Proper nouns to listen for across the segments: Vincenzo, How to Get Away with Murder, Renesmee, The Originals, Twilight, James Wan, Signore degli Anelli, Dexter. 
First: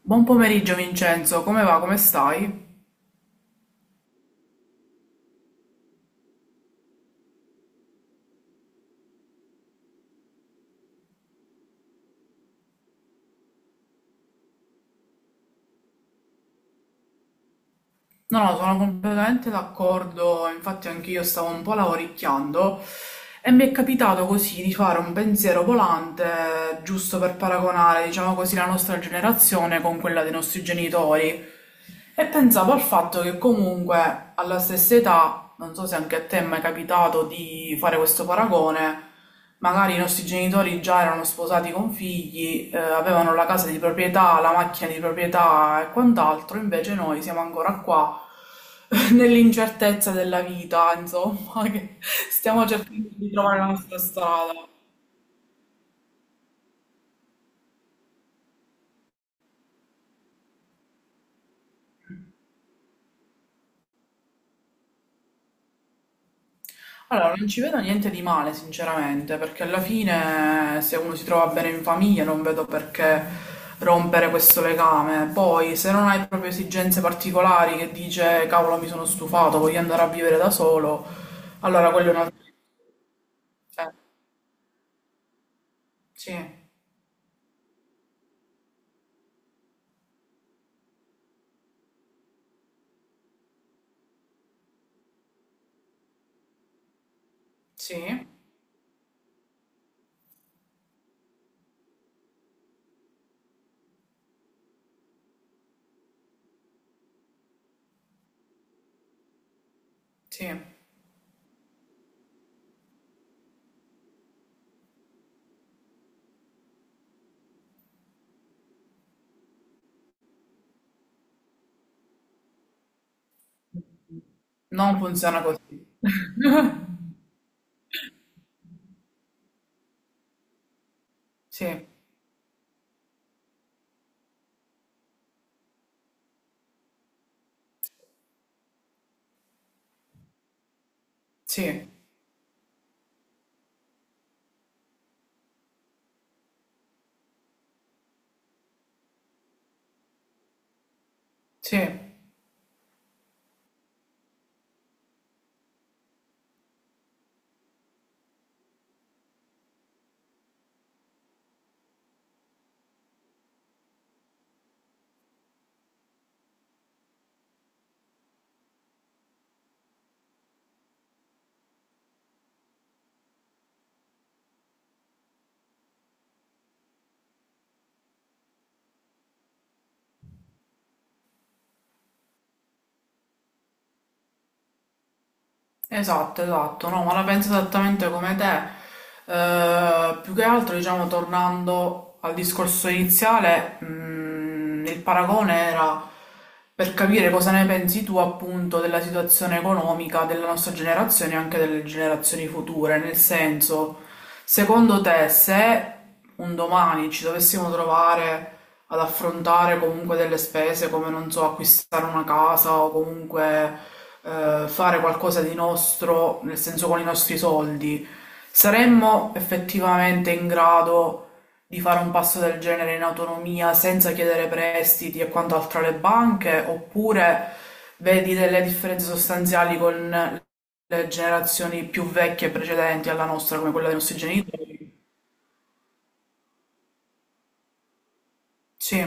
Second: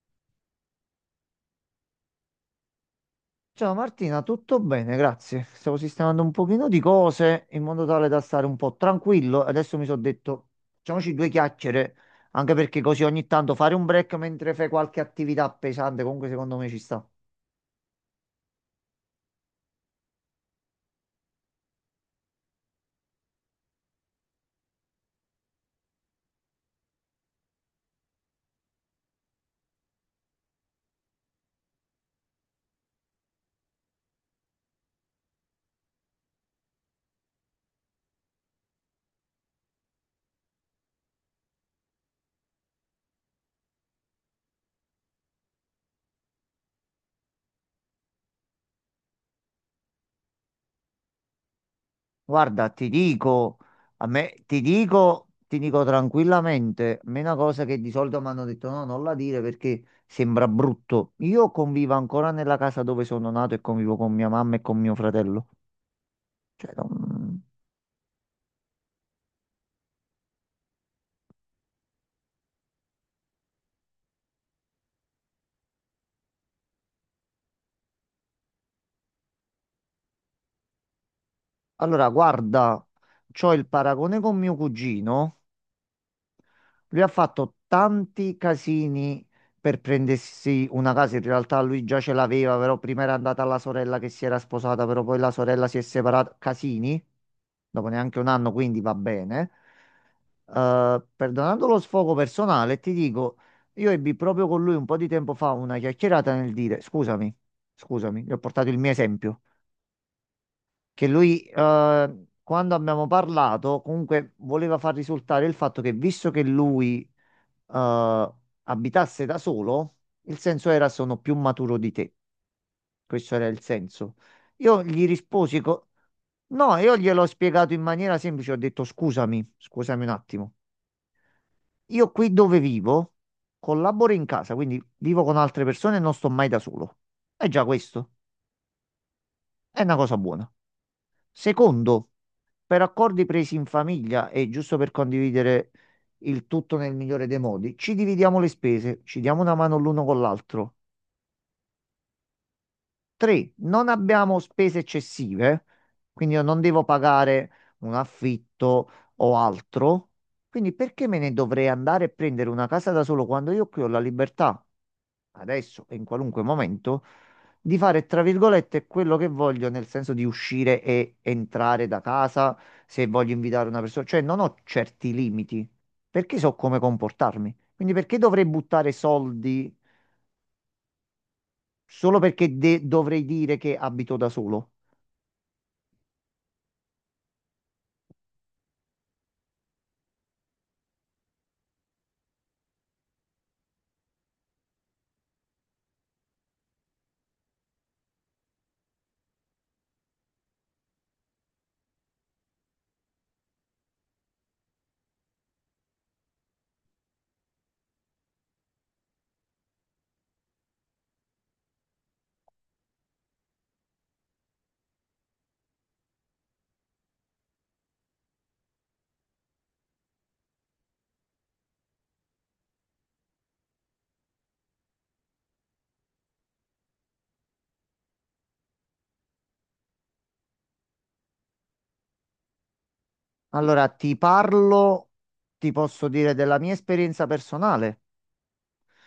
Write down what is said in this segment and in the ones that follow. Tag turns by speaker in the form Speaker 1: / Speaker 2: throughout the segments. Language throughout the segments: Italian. Speaker 1: Buon pomeriggio Vincenzo, come va? Come stai?
Speaker 2: Ciao Martina, tutto bene, grazie. Stavo sistemando un pochino di cose in modo tale da stare un po' tranquillo. Adesso mi sono detto, facciamoci due chiacchiere, anche perché così ogni tanto fare un break mentre fai qualche attività pesante, comunque secondo me ci sta.
Speaker 1: No, no, sono completamente d'accordo, infatti anch'io stavo un po' lavoricchiando e mi è capitato così di fare un pensiero volante, giusto per paragonare, diciamo così, la nostra generazione con quella dei nostri genitori. E pensavo al fatto che comunque alla stessa età, non so se anche a te è mai capitato di fare questo paragone, magari i nostri genitori già erano sposati con figli, avevano la casa di proprietà, la macchina di proprietà e quant'altro, invece noi siamo ancora qua nell'incertezza della vita, insomma, che stiamo
Speaker 2: Guarda, ti
Speaker 1: cercando di
Speaker 2: dico,
Speaker 1: trovare la nostra
Speaker 2: a me, ti
Speaker 1: strada.
Speaker 2: dico, ti dico tranquillamente, a me una cosa che di solito mi hanno detto no, non la dire perché sembra brutto. Io convivo ancora nella casa dove sono nato e convivo con mia mamma e con mio fratello. Cioè,
Speaker 1: Allora,
Speaker 2: non-
Speaker 1: non ci vedo niente di male, sinceramente, perché alla fine se uno si trova bene in famiglia non vedo perché rompere questo legame. Poi, se non hai proprio esigenze particolari che dice cavolo, mi sono stufato, voglio andare a vivere da solo, allora
Speaker 2: Allora,
Speaker 1: quello è un altro...
Speaker 2: guarda, c'ho il
Speaker 1: Eh,
Speaker 2: paragone con mio cugino.
Speaker 1: sì,
Speaker 2: Lui ha fatto tanti casini per prendersi una casa. In realtà lui già ce l'aveva, però prima era andata la sorella che si era sposata, però poi la sorella si è separata. Casini, dopo neanche
Speaker 1: sì,
Speaker 2: un anno, quindi va bene. Perdonando lo sfogo personale, ti dico, io ebbi proprio con lui un po' di tempo fa una chiacchierata nel dire, scusami, gli ho portato il mio esempio.
Speaker 1: sì.
Speaker 2: Che lui, quando abbiamo parlato, comunque voleva far risultare il fatto che visto che lui, eh, abitasse da solo, il senso era sono più maturo di te. Questo era il senso. Io
Speaker 1: Non
Speaker 2: gli
Speaker 1: funziona
Speaker 2: risposi,
Speaker 1: così.
Speaker 2: no, io gliel'ho spiegato in maniera semplice, ho detto scusami un attimo.
Speaker 1: Sì,
Speaker 2: Io qui dove vivo collaboro in casa, quindi vivo con altre persone e non sto mai da solo. È già questo, è una cosa buona.
Speaker 1: sì,
Speaker 2: Secondo, per accordi presi in famiglia e giusto per condividere il tutto nel migliore dei modi, ci dividiamo le spese, ci diamo una mano l'uno con l'altro.
Speaker 1: sì.
Speaker 2: Tre, non abbiamo spese eccessive, quindi io non devo pagare un affitto o altro. Quindi perché me ne dovrei andare e prendere una casa da solo quando io qui ho la libertà, adesso e in qualunque momento, di fare, tra virgolette, quello che voglio, nel senso di uscire e entrare da casa se voglio invitare una persona. Cioè non ho certi limiti, perché so come comportarmi. Quindi perché dovrei buttare soldi solo perché dovrei dire che abito da solo?
Speaker 1: Esatto, esatto, no, ma la penso esattamente come te. Più che altro, diciamo, tornando al discorso iniziale, il paragone era per capire cosa ne pensi tu appunto della situazione economica della nostra generazione e anche delle generazioni future, nel senso, secondo te, se un domani ci dovessimo trovare ad affrontare comunque delle spese come, non so, acquistare una casa o comunque fare qualcosa di nostro, nel senso con i nostri soldi, saremmo effettivamente in grado di fare un passo del genere in autonomia senza chiedere prestiti e quant'altro alle banche, oppure vedi delle differenze sostanziali con le generazioni più vecchie e precedenti alla nostra, come
Speaker 2: Allora,
Speaker 1: quella dei
Speaker 2: ti
Speaker 1: nostri genitori?
Speaker 2: parlo, ti posso dire della mia esperienza personale,
Speaker 1: Sì.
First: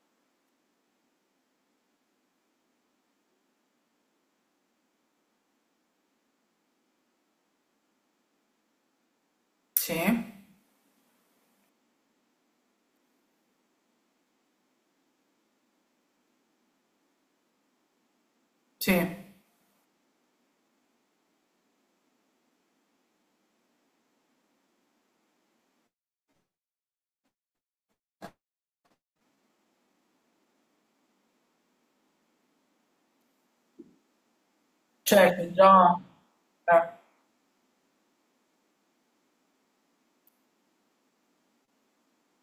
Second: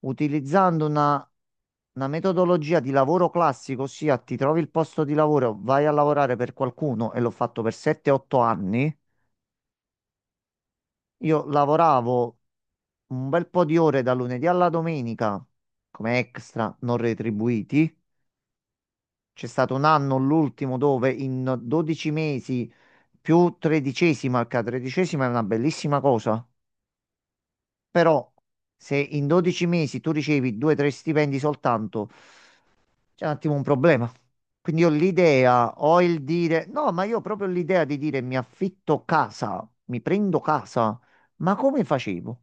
Speaker 2: utilizzando una metodologia di lavoro classico, ossia ti trovi il posto di lavoro, vai a lavorare per qualcuno e l'ho fatto per 7-8 anni.
Speaker 1: Sì,
Speaker 2: Io lavoravo un bel po' di ore da lunedì alla domenica come extra non retribuiti.
Speaker 1: sì.
Speaker 2: C'è stato un anno, l'ultimo, dove in 12 mesi più tredicesima, che la tredicesima è una bellissima cosa. Però se in 12 mesi tu ricevi 2-3 stipendi soltanto, c'è un attimo un problema. Quindi ho
Speaker 1: Certo,
Speaker 2: l'idea,
Speaker 1: già...
Speaker 2: ho il dire, no,
Speaker 1: eh,
Speaker 2: ma io ho proprio l'idea di dire mi affitto casa, mi prendo casa, ma come facevo?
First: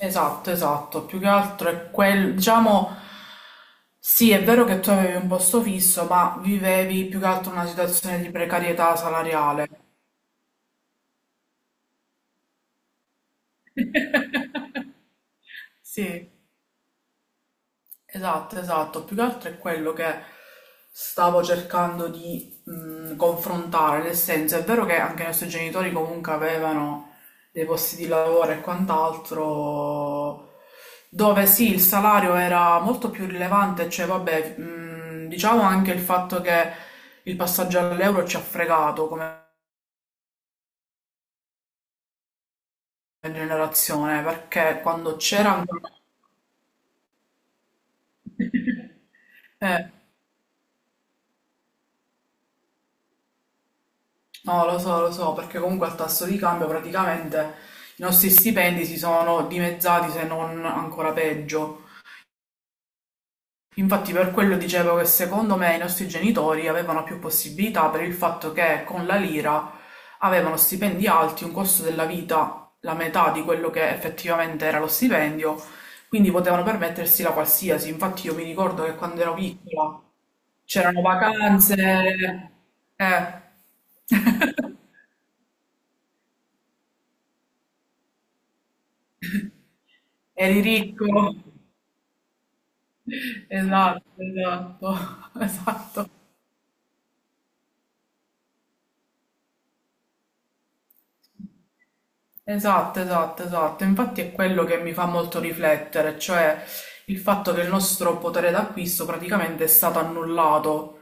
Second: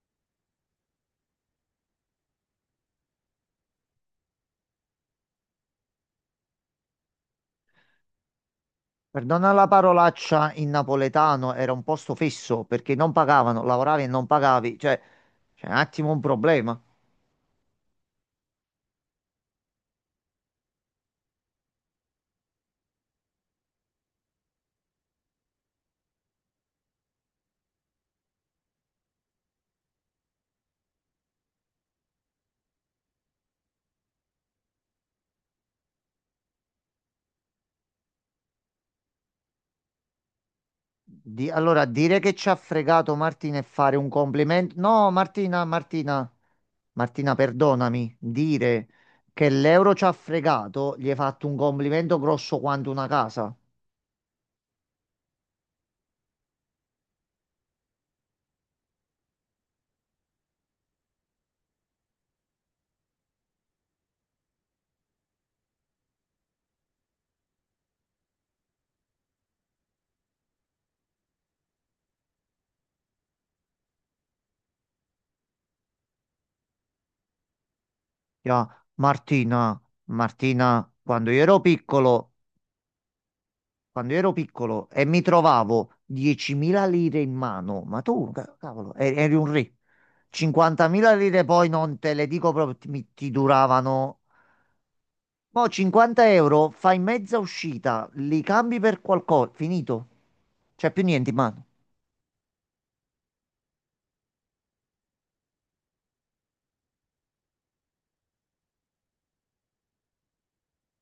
Speaker 1: Esatto, esatto. Più che altro è quel... Diciamo, sì, è vero che tu avevi un posto fisso, ma vivevi più che altro una situazione di precarietà
Speaker 2: Perdona la
Speaker 1: salariale.
Speaker 2: parolaccia in napoletano, era un posto fisso perché non pagavano, lavoravi e non pagavi, cioè c'è un attimo un
Speaker 1: Sì.
Speaker 2: problema.
Speaker 1: Esatto, esatto. Più che altro è quello che stavo cercando di confrontare, nel senso è vero che anche i nostri genitori comunque avevano dei posti di lavoro e quant'altro, dove sì, il salario era molto più rilevante, cioè vabbè, diciamo anche il fatto che il passaggio all'euro ci ha fregato come
Speaker 2: Allora, dire che ci ha fregato Martina e fare un
Speaker 1: generazione,
Speaker 2: complimento.
Speaker 1: perché
Speaker 2: No,
Speaker 1: quando c'era
Speaker 2: Martina,
Speaker 1: ancora...
Speaker 2: Martina, Martina, perdonami. Dire che
Speaker 1: Eh,
Speaker 2: l'euro ci ha fregato, gli hai fatto un complimento grosso quanto una casa.
Speaker 1: no, lo so, perché comunque al tasso di cambio praticamente i nostri stipendi si sono dimezzati, se non ancora peggio. Infatti per quello dicevo che secondo me i nostri genitori avevano più possibilità per il fatto che con la lira avevano stipendi alti, un costo della vita la metà di quello che effettivamente era lo stipendio, quindi potevano permettersi la qualsiasi. Infatti io mi ricordo
Speaker 2: Ya,
Speaker 1: che quando ero
Speaker 2: Martina,
Speaker 1: piccola
Speaker 2: Martina,
Speaker 1: c'erano
Speaker 2: quando io ero
Speaker 1: vacanze,
Speaker 2: piccolo,
Speaker 1: eh,
Speaker 2: quando io ero piccolo e mi trovavo 10.000 lire in mano, ma tu, cavolo, eri un re.
Speaker 1: eri ricco.
Speaker 2: 50.000 lire poi non te le dico proprio, ti
Speaker 1: Esatto,
Speaker 2: duravano.
Speaker 1: esatto,
Speaker 2: Mo'
Speaker 1: esatto,
Speaker 2: 50 euro, fai mezza uscita, li cambi per qualcosa, finito. C'è più niente in mano.
Speaker 1: esatto, esatto, esatto. Infatti è quello che mi fa molto riflettere, cioè il fatto che il nostro potere d'acquisto praticamente è stato annullato.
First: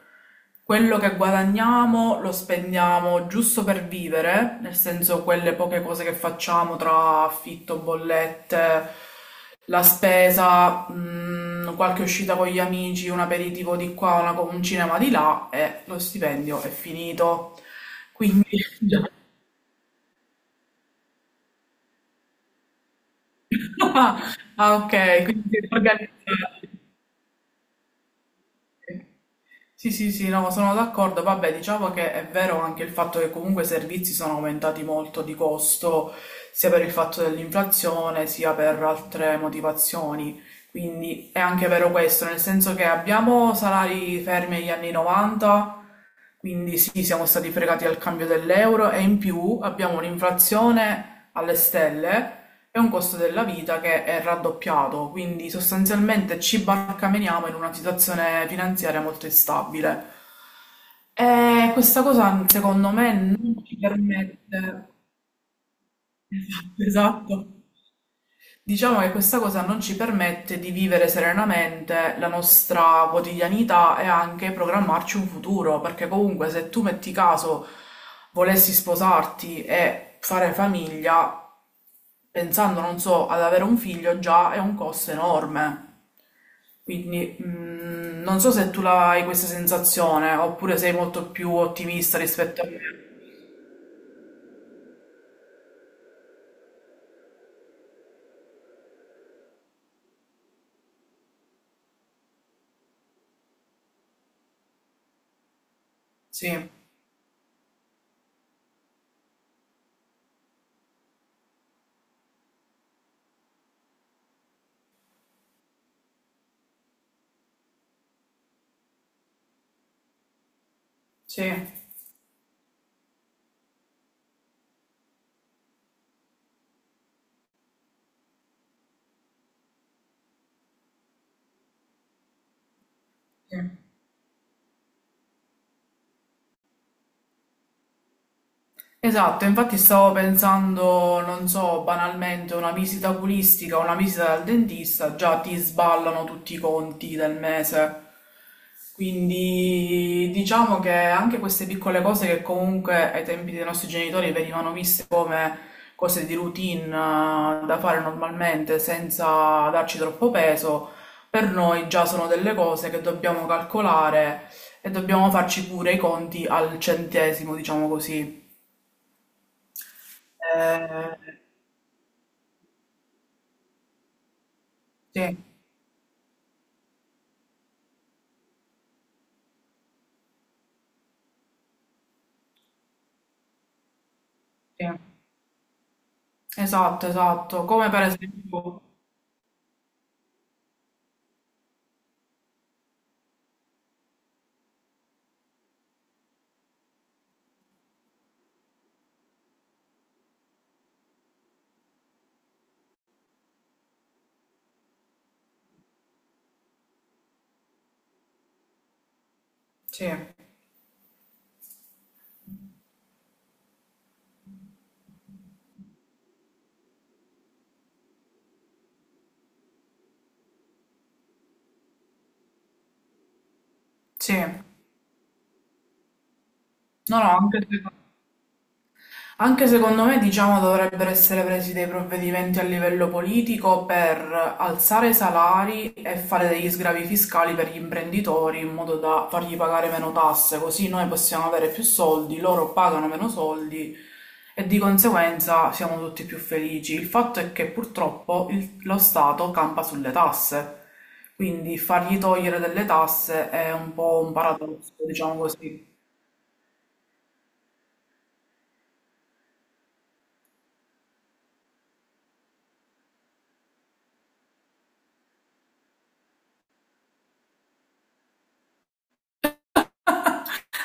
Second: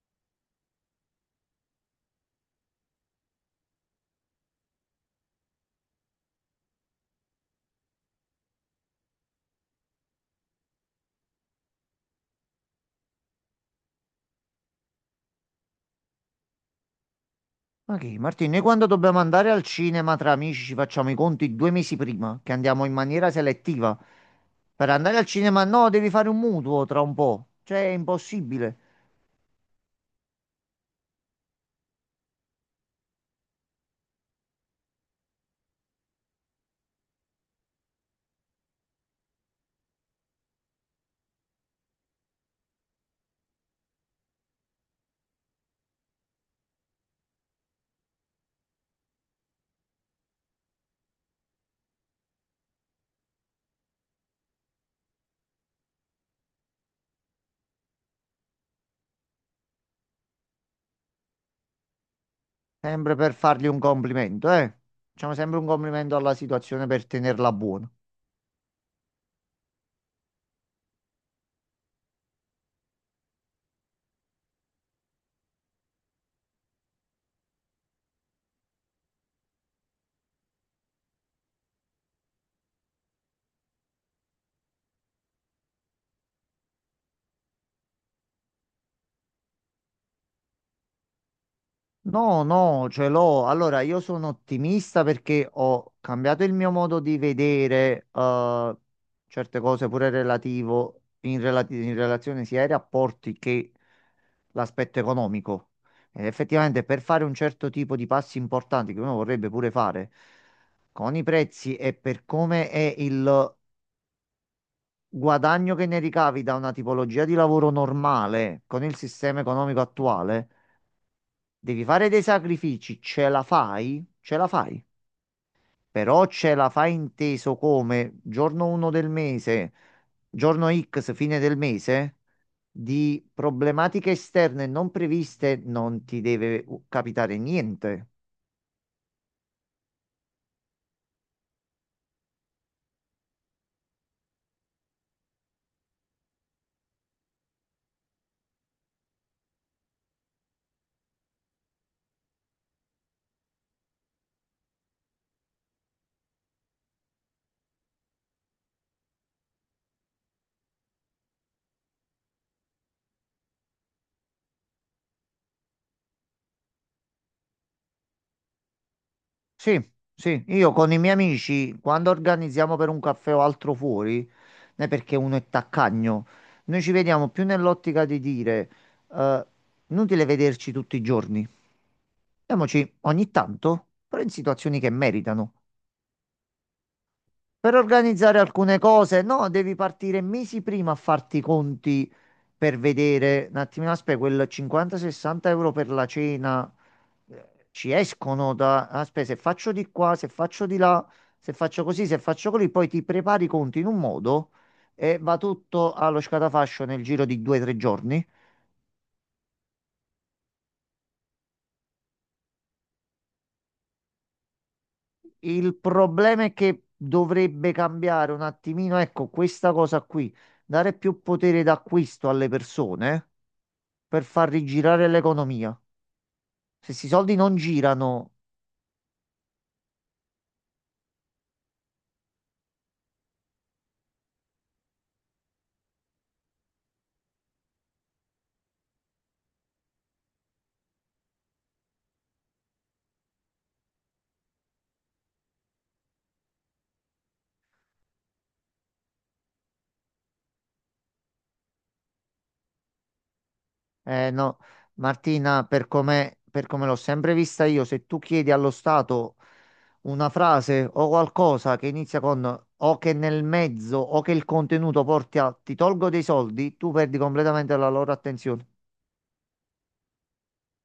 Speaker 1: Quello che guadagniamo lo spendiamo giusto per vivere, nel senso quelle poche cose che facciamo tra affitto, bollette, la spesa, qualche uscita con gli amici, un aperitivo di qua, un cinema di là e lo stipendio è finito.
Speaker 2: Ma che,
Speaker 1: Quindi
Speaker 2: Martino, noi quando
Speaker 1: già,
Speaker 2: dobbiamo andare al cinema tra amici ci facciamo i conti due mesi prima, che andiamo in maniera selettiva.
Speaker 1: ah, ah,
Speaker 2: Per andare al
Speaker 1: okay, quindi
Speaker 2: cinema
Speaker 1: siete
Speaker 2: no, devi fare un
Speaker 1: organizzati.
Speaker 2: mutuo tra un po'. Cioè, è impossibile.
Speaker 1: Sì, sì, sì, no, sono d'accordo. Vabbè, diciamo che è vero anche il fatto che comunque i servizi sono aumentati molto di costo, sia per il fatto dell'inflazione, sia per altre motivazioni. Quindi è anche vero questo, nel senso che abbiamo salari fermi agli anni 90. Quindi sì, siamo stati fregati al cambio dell'euro e in più abbiamo un'inflazione alle stelle e un costo della vita che è raddoppiato, quindi sostanzialmente ci barcameniamo in una situazione finanziaria molto instabile. E questa cosa secondo me
Speaker 2: Sempre per
Speaker 1: non
Speaker 2: fargli
Speaker 1: ci
Speaker 2: un complimento, eh.
Speaker 1: permette...
Speaker 2: Facciamo sempre un complimento alla situazione per tenerla
Speaker 1: Esatto.
Speaker 2: buona.
Speaker 1: Diciamo che questa cosa non ci permette di vivere serenamente la nostra quotidianità e anche programmarci un futuro, perché comunque se tu metti caso volessi sposarti e fare famiglia, pensando, non so, ad avere un figlio già è un costo enorme. Quindi non so se tu la hai questa sensazione oppure sei molto più ottimista
Speaker 2: No,
Speaker 1: rispetto a me.
Speaker 2: no, ce l'ho. Allora, io sono ottimista perché ho cambiato il mio modo di vedere certe cose, pure relativo, in relazione sia ai rapporti che l'aspetto economico. Ed
Speaker 1: Sì,
Speaker 2: effettivamente per fare un certo tipo di passi importanti che uno vorrebbe pure fare con i prezzi e per come è il guadagno che ne ricavi da una tipologia di lavoro normale con il sistema economico attuale.
Speaker 1: sì,
Speaker 2: Devi fare dei sacrifici, ce la fai? Ce la fai. Però ce la fai inteso come giorno 1 del mese, giorno X, fine del mese, di
Speaker 1: sì.
Speaker 2: problematiche esterne non previste non ti deve capitare niente.
Speaker 1: Esatto, infatti stavo pensando, non so, banalmente una visita oculistica, una visita dal dentista, già ti sballano tutti i conti del mese. Quindi diciamo che anche queste piccole cose che comunque ai tempi dei nostri genitori venivano viste come cose di routine da fare normalmente senza darci troppo peso, per noi già sono delle cose che dobbiamo calcolare e dobbiamo farci pure i conti al centesimo, diciamo così.
Speaker 2: Sì, sì, io con i miei
Speaker 1: Eh,
Speaker 2: amici, quando organizziamo per un caffè o altro fuori, non è perché uno
Speaker 1: sì,
Speaker 2: è taccagno, noi ci vediamo più nell'ottica di dire, eh, inutile vederci tutti i giorni, vediamoci ogni tanto, però in situazioni
Speaker 1: sì,
Speaker 2: che meritano.
Speaker 1: esatto, esatto,
Speaker 2: Per
Speaker 1: come per
Speaker 2: organizzare alcune
Speaker 1: esempio,
Speaker 2: cose, no, devi partire mesi prima a farti i conti per vedere un attimino, aspetta, quel 50-60 € per la cena ci escono da, aspetta, se faccio di qua, se faccio di là, se faccio così, se faccio così, poi ti prepari i conti in un modo e va tutto allo scatafascio nel giro di 2-3 giorni.
Speaker 1: sì,
Speaker 2: Il problema è che dovrebbe cambiare un attimino, ecco, questa cosa qui, dare più potere d'acquisto alle persone per
Speaker 1: sì,
Speaker 2: far
Speaker 1: no,
Speaker 2: rigirare l'economia. Se questi
Speaker 1: no,
Speaker 2: soldi non
Speaker 1: anche secondo
Speaker 2: girano,
Speaker 1: Anche secondo me, diciamo, dovrebbero essere presi dei provvedimenti a livello politico per alzare i salari e fare degli sgravi fiscali per gli imprenditori in modo da fargli pagare meno tasse, così noi possiamo avere più soldi, loro pagano meno soldi e di conseguenza siamo tutti più felici. Il fatto è che purtroppo lo Stato campa sulle tasse, quindi fargli togliere delle tasse è un po' un
Speaker 2: no,
Speaker 1: paradosso, diciamo
Speaker 2: Martina,
Speaker 1: così.
Speaker 2: per come l'ho sempre vista io, se tu chiedi allo Stato una frase o qualcosa che inizia con o che nel mezzo o che il contenuto porti a ti tolgo dei soldi, tu perdi completamente la loro attenzione.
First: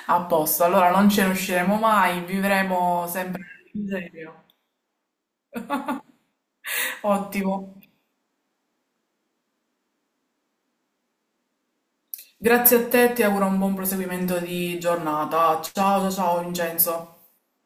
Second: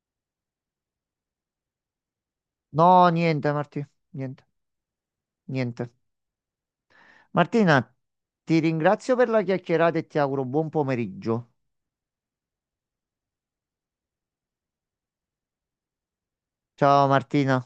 Speaker 1: A posto, allora non ce ne usciremo mai, vivremo
Speaker 2: No,
Speaker 1: sempre
Speaker 2: niente,
Speaker 1: in
Speaker 2: Martina, niente,
Speaker 1: serio.
Speaker 2: niente.
Speaker 1: Ottimo.
Speaker 2: Martina, ti ringrazio per la chiacchierata e ti auguro buon pomeriggio.
Speaker 1: Grazie a te, ti auguro un buon proseguimento di giornata. Ciao, ciao, ciao
Speaker 2: Ciao
Speaker 1: Vincenzo.
Speaker 2: Martina.